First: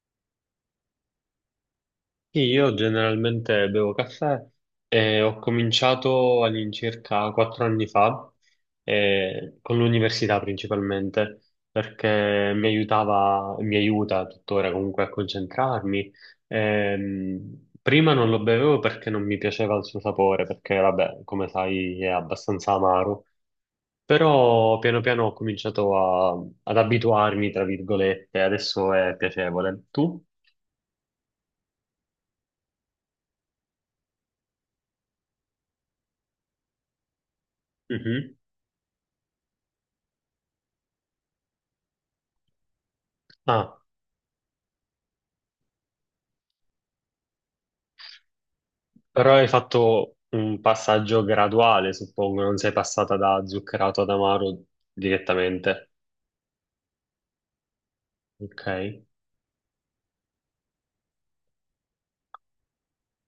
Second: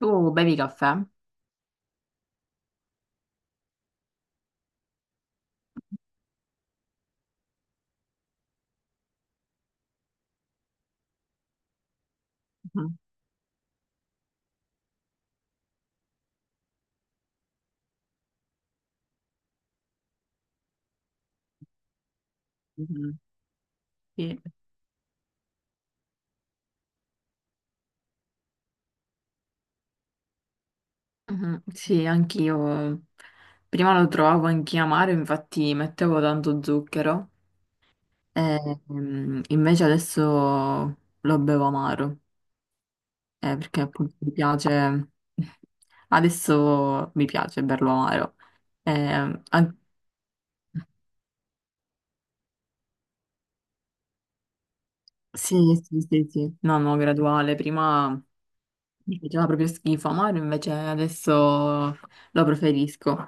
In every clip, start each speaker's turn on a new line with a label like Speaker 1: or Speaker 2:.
Speaker 1: Tu bevi caffè?
Speaker 2: Sì, io generalmente bevo caffè e ho cominciato all'incirca 4 anni fa, con l'università principalmente, perché mi
Speaker 1: Mhm,
Speaker 2: aiutava, mi aiuta tuttora comunque a concentrarmi. Prima non lo bevevo perché non mi piaceva il suo sapore, perché vabbè, come sai, è abbastanza
Speaker 1: mhm,
Speaker 2: amaro.
Speaker 1: sì,
Speaker 2: Però piano piano ho cominciato ad abituarmi, tra virgolette, adesso è piacevole. Tu?
Speaker 1: mhm, sì, anch'io. Prima lo trovavo anche amaro, infatti mettevo tanto zucchero.
Speaker 2: Mhm.
Speaker 1: E, invece adesso lo bevo amaro, perché appunto mi piace. Adesso mi piace berlo amaro. Eh,
Speaker 2: Però hai
Speaker 1: an-
Speaker 2: fatto un passaggio graduale, suppongo, non sei passata da zuccherato ad amaro
Speaker 1: sì,
Speaker 2: direttamente.
Speaker 1: sì, sì, sì. No, no, graduale. Prima.
Speaker 2: Ok?
Speaker 1: Mi faceva proprio schifo, amaro invece adesso lo preferisco.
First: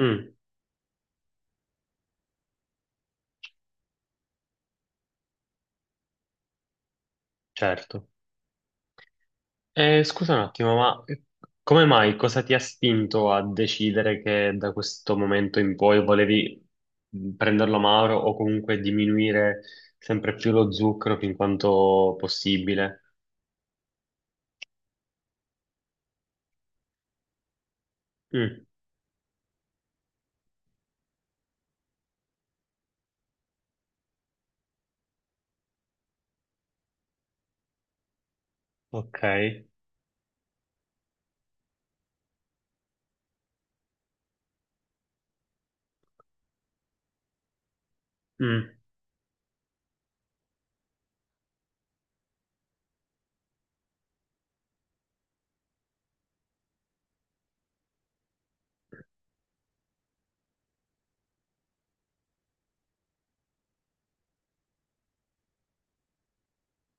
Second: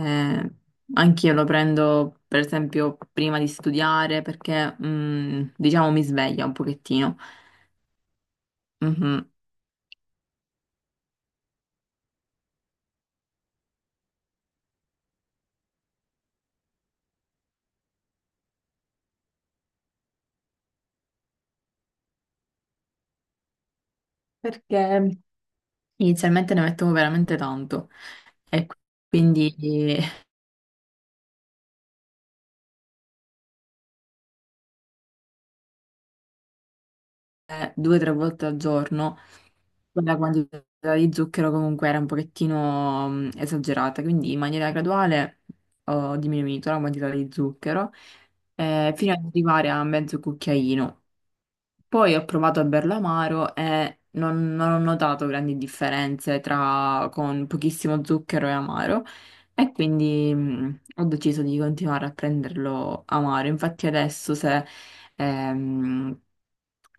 Speaker 2: Mm,
Speaker 1: anch'io lo prendo per esempio prima di studiare perché diciamo mi sveglia un pochettino.
Speaker 2: certo.
Speaker 1: Mhm.
Speaker 2: E scusa un attimo, ma come mai, cosa ti ha spinto a decidere che da questo momento in poi volevi prenderlo amaro o comunque diminuire sempre più lo zucchero fin quanto possibile?
Speaker 1: Perché inizialmente ne mettevo veramente tanto
Speaker 2: Mm,
Speaker 1: e quindi due o tre volte al giorno.
Speaker 2: ok.
Speaker 1: La quantità di zucchero comunque era un pochettino esagerata, quindi in maniera graduale ho diminuito la quantità di zucchero
Speaker 2: Mm,
Speaker 1: fino ad arrivare a mezzo cucchiaino. Poi ho provato a berlo amaro e non ho notato grandi differenze tra con pochissimo zucchero e amaro e quindi ho deciso di continuare a prenderlo amaro. Infatti adesso se... Ehm,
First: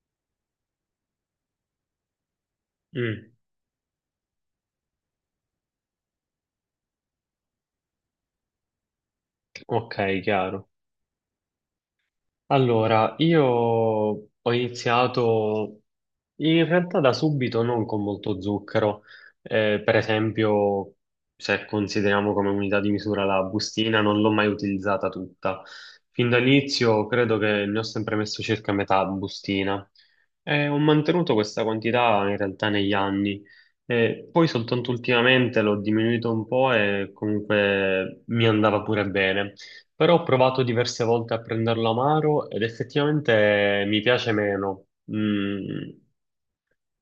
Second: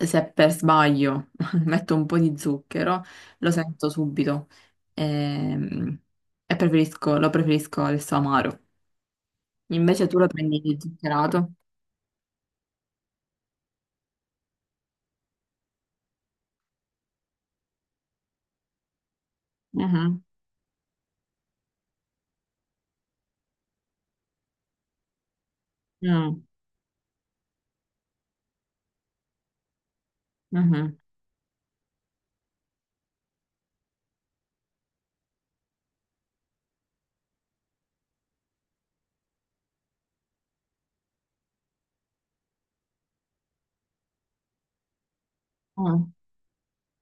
Speaker 1: Se per sbaglio metto un po' di zucchero,
Speaker 2: mm,
Speaker 1: lo sento subito ehm, e, lo preferisco adesso amaro.
Speaker 2: ok,
Speaker 1: Invece tu lo prendi
Speaker 2: chiaro.
Speaker 1: zuccherato?
Speaker 2: Allora, io ho iniziato in realtà da subito, non con molto zucchero. Per
Speaker 1: Mhm,
Speaker 2: esempio, se consideriamo come unità di misura la bustina, non l'ho mai utilizzata tutta. Fin
Speaker 1: mm,
Speaker 2: dall'inizio credo che ne ho sempre messo circa metà bustina. Ho
Speaker 1: mhm,
Speaker 2: mantenuto questa quantità in realtà negli anni. Poi soltanto ultimamente l'ho diminuito un po' e comunque mi andava pure bene, però ho provato diverse volte a prenderlo amaro ed effettivamente mi piace meno. Mm.
Speaker 1: mm,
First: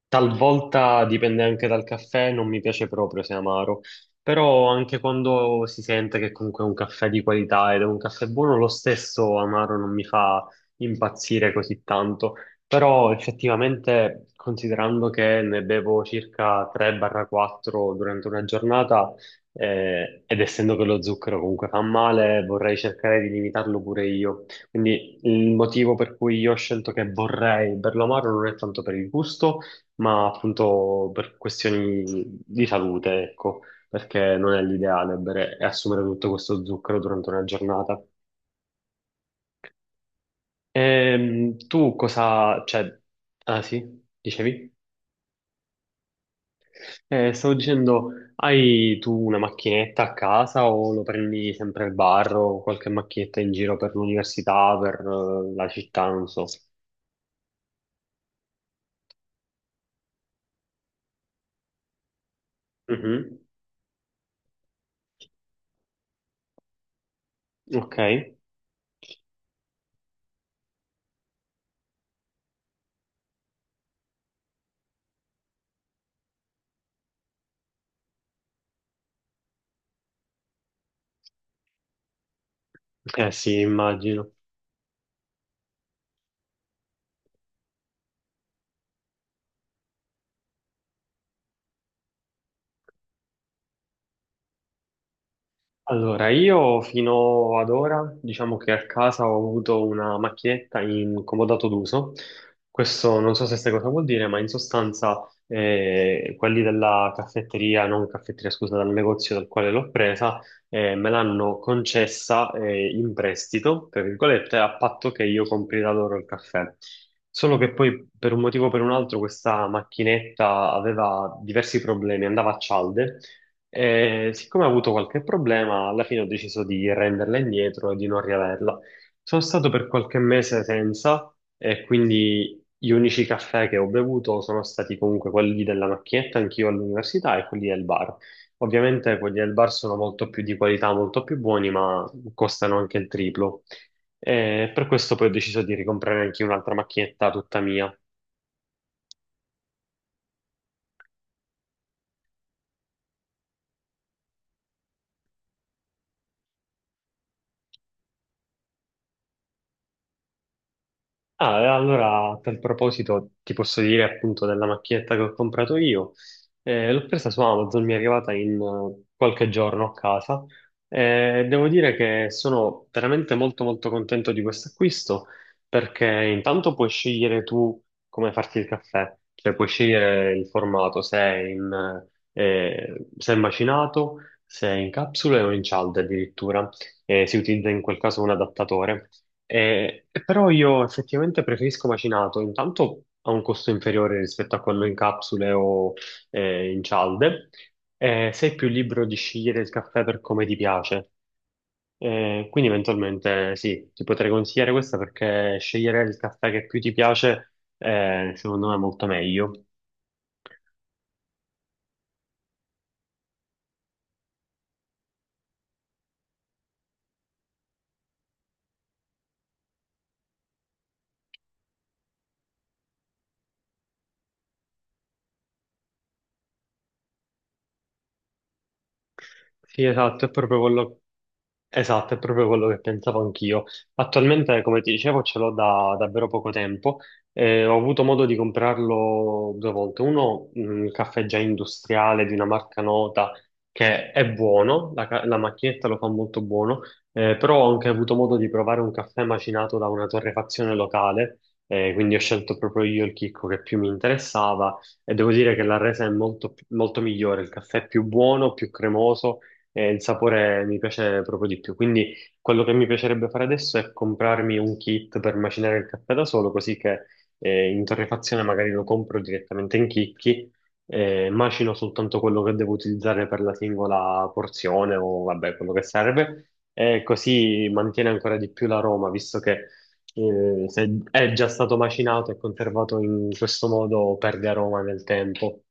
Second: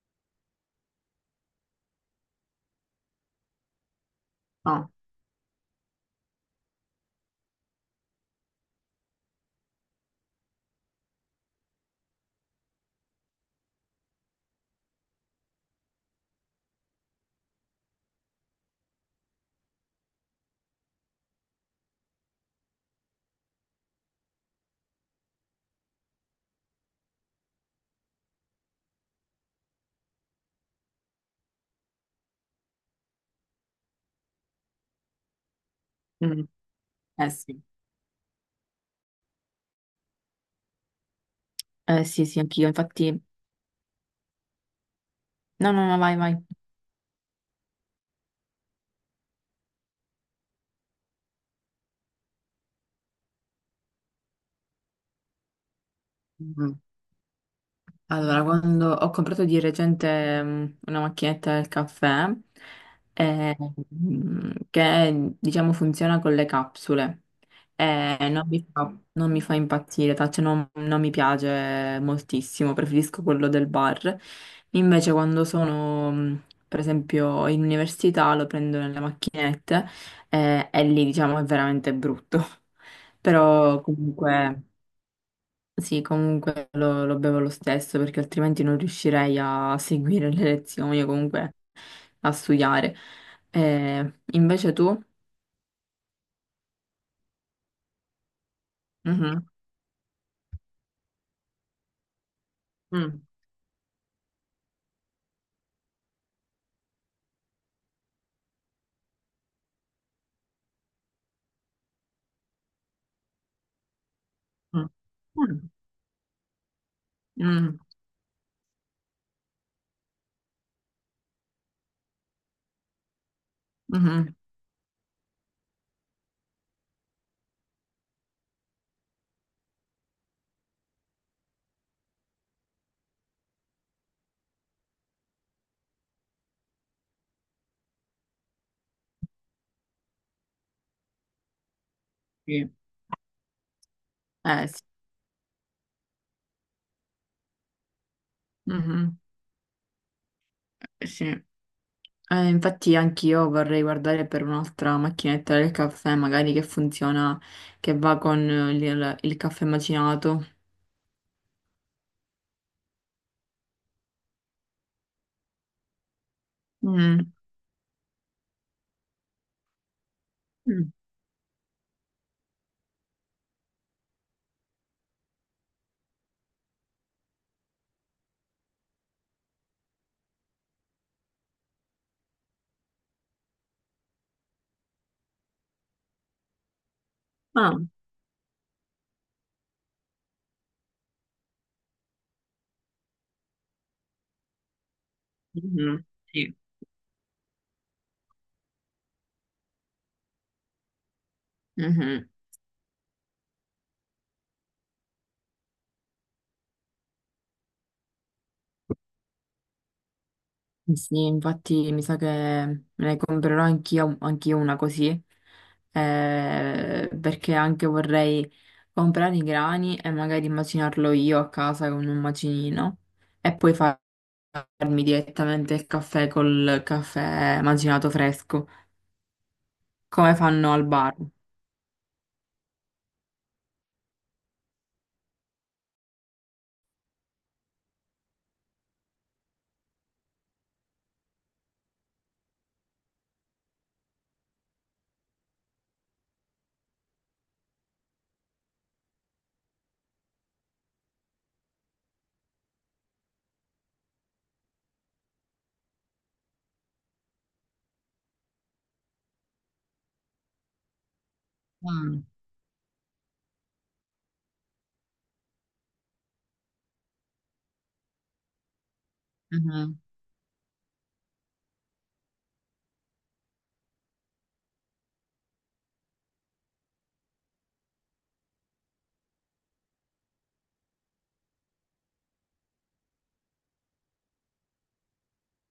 Speaker 2: Talvolta dipende anche dal caffè, non mi piace proprio se è amaro, però
Speaker 1: no,
Speaker 2: anche quando si sente che comunque è un caffè di qualità ed è un caffè buono, lo stesso amaro non mi fa impazzire così tanto. Però effettivamente, considerando che ne bevo circa 3-4 durante una giornata, ed essendo che lo zucchero comunque fa male, vorrei cercare di limitarlo pure io. Quindi il motivo per cui io ho scelto che vorrei berlo amaro non è tanto per il gusto ma appunto per questioni di salute, ecco, perché non è l'ideale bere e assumere tutto
Speaker 1: mm.
Speaker 2: questo zucchero durante
Speaker 1: Eh
Speaker 2: una
Speaker 1: sì.
Speaker 2: giornata. Tu
Speaker 1: Eh sì, sì,
Speaker 2: cosa,
Speaker 1: anch'io,
Speaker 2: cioè,
Speaker 1: infatti.
Speaker 2: ah sì, dicevi?
Speaker 1: No, no, no, vai,
Speaker 2: Stavo dicendo, hai tu una macchinetta a casa o lo prendi sempre al bar o qualche macchinetta in giro per l'università, per la città, non so.
Speaker 1: vai. Allora, quando ho comprato di recente una macchinetta del caffè,
Speaker 2: Mhm.
Speaker 1: eh, che diciamo funziona con le capsule,
Speaker 2: Ok, eh
Speaker 1: non mi fa impazzire, cioè non mi piace moltissimo, preferisco quello del bar. Invece quando sono, per esempio, in università lo prendo nelle macchinette, e lì diciamo è veramente brutto.
Speaker 2: sì,
Speaker 1: Però
Speaker 2: immagino.
Speaker 1: comunque... Sì, comunque lo bevo lo stesso perché altrimenti non riuscirei a seguire le lezioni o comunque a studiare. Invece tu?
Speaker 2: Allora, io fino ad ora, diciamo che a casa ho
Speaker 1: Mhm,
Speaker 2: avuto una macchinetta in comodato d'uso. Questo
Speaker 1: mm,
Speaker 2: non so se sai cosa vuol dire, ma in sostanza quelli della caffetteria, non caffetteria, scusa, dal negozio dal quale l'ho presa, me l'hanno concessa in prestito, tra virgolette, a
Speaker 1: mm,
Speaker 2: patto che io
Speaker 1: mm,
Speaker 2: compri da loro il caffè. Solo che
Speaker 1: mm,
Speaker 2: poi, per un motivo o per un altro, questa macchinetta aveva diversi problemi, andava a cialde e
Speaker 1: mhm,
Speaker 2: siccome ho avuto qualche problema, alla fine ho deciso di renderla indietro e di non riaverla. Sono stato per qualche mese senza e quindi gli unici caffè che ho bevuto sono stati comunque quelli della macchinetta, anch'io all'università, e quelli del bar. Ovviamente quelli del bar sono molto più di qualità, molto più buoni, ma
Speaker 1: sì.
Speaker 2: costano anche il triplo.
Speaker 1: Eh
Speaker 2: E
Speaker 1: sì.
Speaker 2: per questo poi ho deciso di ricomprare anche un'altra macchinetta tutta mia.
Speaker 1: Mhm, sì. Infatti anch'io vorrei guardare per un'altra macchinetta del caffè, magari che funziona, che va con il caffè macinato.
Speaker 2: Ah, e allora a tal proposito ti posso dire appunto della macchinetta che ho comprato io. L'ho presa
Speaker 1: Mm,
Speaker 2: su Amazon, mi è arrivata in qualche giorno a casa.
Speaker 1: mm.
Speaker 2: Devo dire che sono veramente molto molto contento di questo acquisto perché intanto puoi scegliere tu come farti il caffè, cioè puoi scegliere il formato, se è in, se è macinato, se è in capsule o in cialde addirittura. Si utilizza
Speaker 1: Ah.
Speaker 2: in quel caso un adattatore però io effettivamente preferisco macinato, intanto ha un costo inferiore rispetto a quello in capsule o
Speaker 1: Mhm, sì.
Speaker 2: in cialde. Sei più libero di scegliere il caffè per come ti piace.
Speaker 1: Mhm.
Speaker 2: Quindi eventualmente sì, ti potrei consigliare questa perché scegliere il caffè che più ti piace secondo me è molto meglio.
Speaker 1: Sì, sì, infatti mi sa che me ne comprerò anch'io una così, perché anche vorrei comprare i grani e magari immacinarlo io a casa con un macinino e poi farmi direttamente il caffè col caffè macinato fresco,
Speaker 2: Sì, esatto, è
Speaker 1: come
Speaker 2: proprio
Speaker 1: fanno al
Speaker 2: quello,
Speaker 1: bar.
Speaker 2: esatto, è proprio quello che pensavo anch'io. Attualmente, come ti dicevo, ce l'ho da davvero poco tempo. Ho avuto modo di comprarlo due volte. Uno, un caffè già industriale di una marca nota che è buono, la macchinetta lo fa molto buono, però ho anche avuto modo di provare un caffè macinato da una torrefazione locale, quindi ho scelto proprio io il chicco che più mi interessava e devo dire che la resa è molto molto migliore, il caffè è più buono, più cremoso e il sapore mi piace proprio di più. Quindi
Speaker 1: Mm,
Speaker 2: quello che mi piacerebbe fare adesso è comprarmi un kit per macinare il caffè da solo, così che in torrefazione magari lo compro direttamente in
Speaker 1: mhm.
Speaker 2: chicchi, macino soltanto quello che devo utilizzare per la singola porzione o vabbè, quello che serve, e così mantiene ancora di più l'aroma, visto che se è già stato macinato e conservato in questo modo perde aroma nel tempo.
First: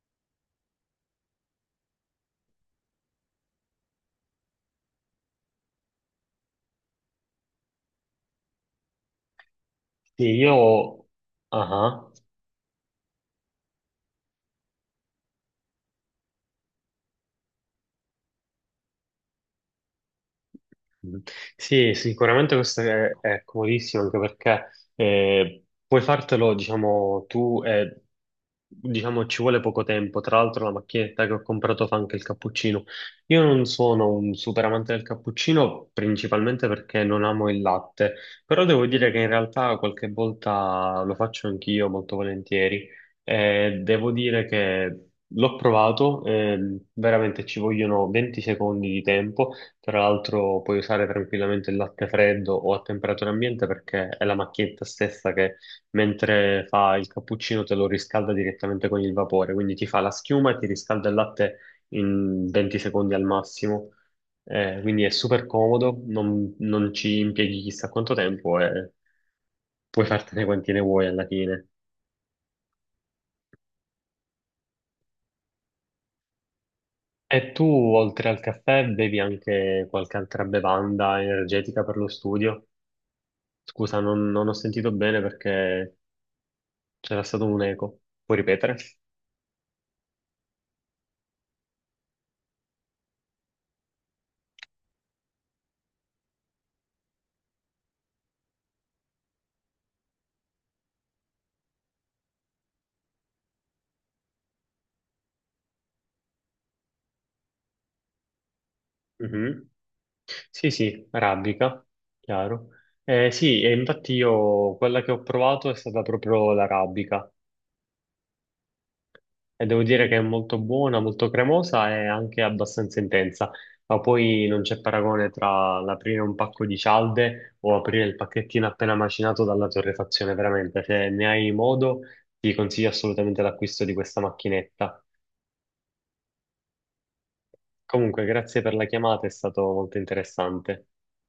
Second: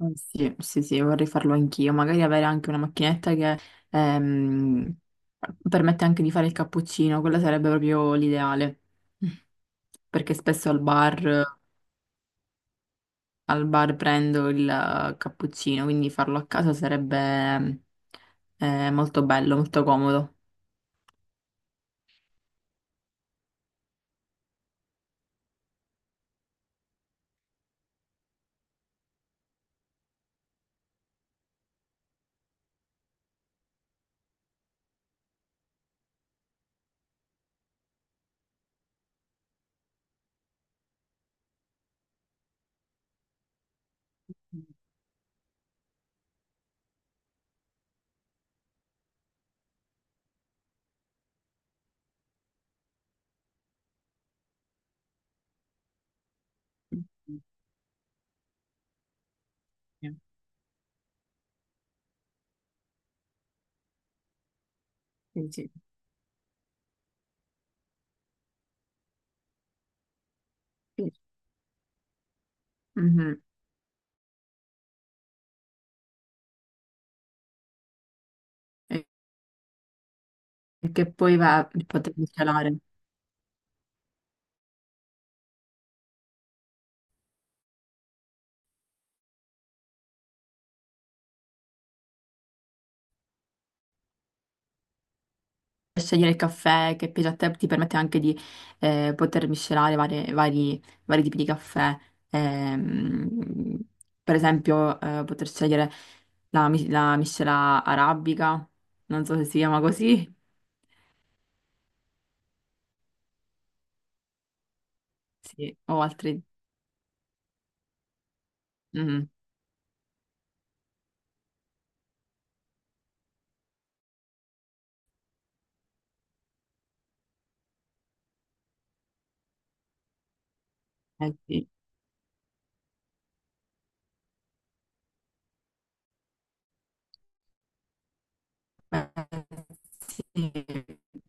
Speaker 1: Sì, sì, sì, vorrei farlo anch'io. Magari avere anche una macchinetta che ehm, permette anche di fare il cappuccino, quella sarebbe proprio l'ideale.
Speaker 2: Sì,
Speaker 1: Perché spesso
Speaker 2: ah ah.
Speaker 1: al bar prendo il cappuccino, quindi farlo a casa sarebbe molto bello, molto comodo.
Speaker 2: Mm. Sì, sicuramente questo è comodissimo anche perché puoi fartelo, diciamo, tu e diciamo ci vuole poco tempo. Tra l'altro la macchinetta che ho comprato fa anche il cappuccino. Io non sono un super amante del cappuccino, principalmente perché non amo il latte, però devo dire che in realtà qualche volta lo faccio anch'io molto volentieri. Devo dire che l'ho provato, veramente ci vogliono 20 secondi di tempo. Tra l'altro puoi usare tranquillamente il latte freddo o a temperatura ambiente perché è la macchinetta stessa che mentre fa il cappuccino te lo riscalda direttamente con il vapore, quindi ti fa
Speaker 1: Sì,
Speaker 2: la schiuma e ti riscalda il latte in 20 secondi al massimo. Quindi è super
Speaker 1: sì.
Speaker 2: comodo, non ci impieghi chissà quanto tempo e puoi fartene quanti ne vuoi
Speaker 1: Sì.
Speaker 2: alla fine.
Speaker 1: Mhm.
Speaker 2: E tu, oltre al caffè,
Speaker 1: E
Speaker 2: bevi anche qualche altra
Speaker 1: e che
Speaker 2: bevanda
Speaker 1: poi va,
Speaker 2: energetica per lo
Speaker 1: poter
Speaker 2: studio?
Speaker 1: celare.
Speaker 2: Scusa, non ho sentito bene perché c'era stato un eco. Puoi ripetere?
Speaker 1: Scegliere il caffè che piace a te, ti permette anche di poter miscelare vari, vari tipi di caffè. Ehm, per esempio, poter scegliere la miscela arabica, non so se si
Speaker 2: Mhm.
Speaker 1: chiama così,
Speaker 2: Sì, sì, arabica, chiaro. Sì, e infatti io quella che ho provato è
Speaker 1: sì, o
Speaker 2: stata
Speaker 1: altri.
Speaker 2: proprio l'arabica
Speaker 1: Mm,
Speaker 2: e devo dire che è molto buona, molto cremosa e anche abbastanza intensa, ma poi non c'è paragone tra l'aprire un pacco di cialde o aprire il pacchettino appena macinato dalla torrefazione, veramente, se ne
Speaker 1: eh
Speaker 2: hai
Speaker 1: sì.
Speaker 2: modo ti consiglio assolutamente l'acquisto di questa macchinetta. Comunque, grazie per la chiamata, è stato
Speaker 1: Eh,
Speaker 2: molto
Speaker 1: sì.
Speaker 2: interessante.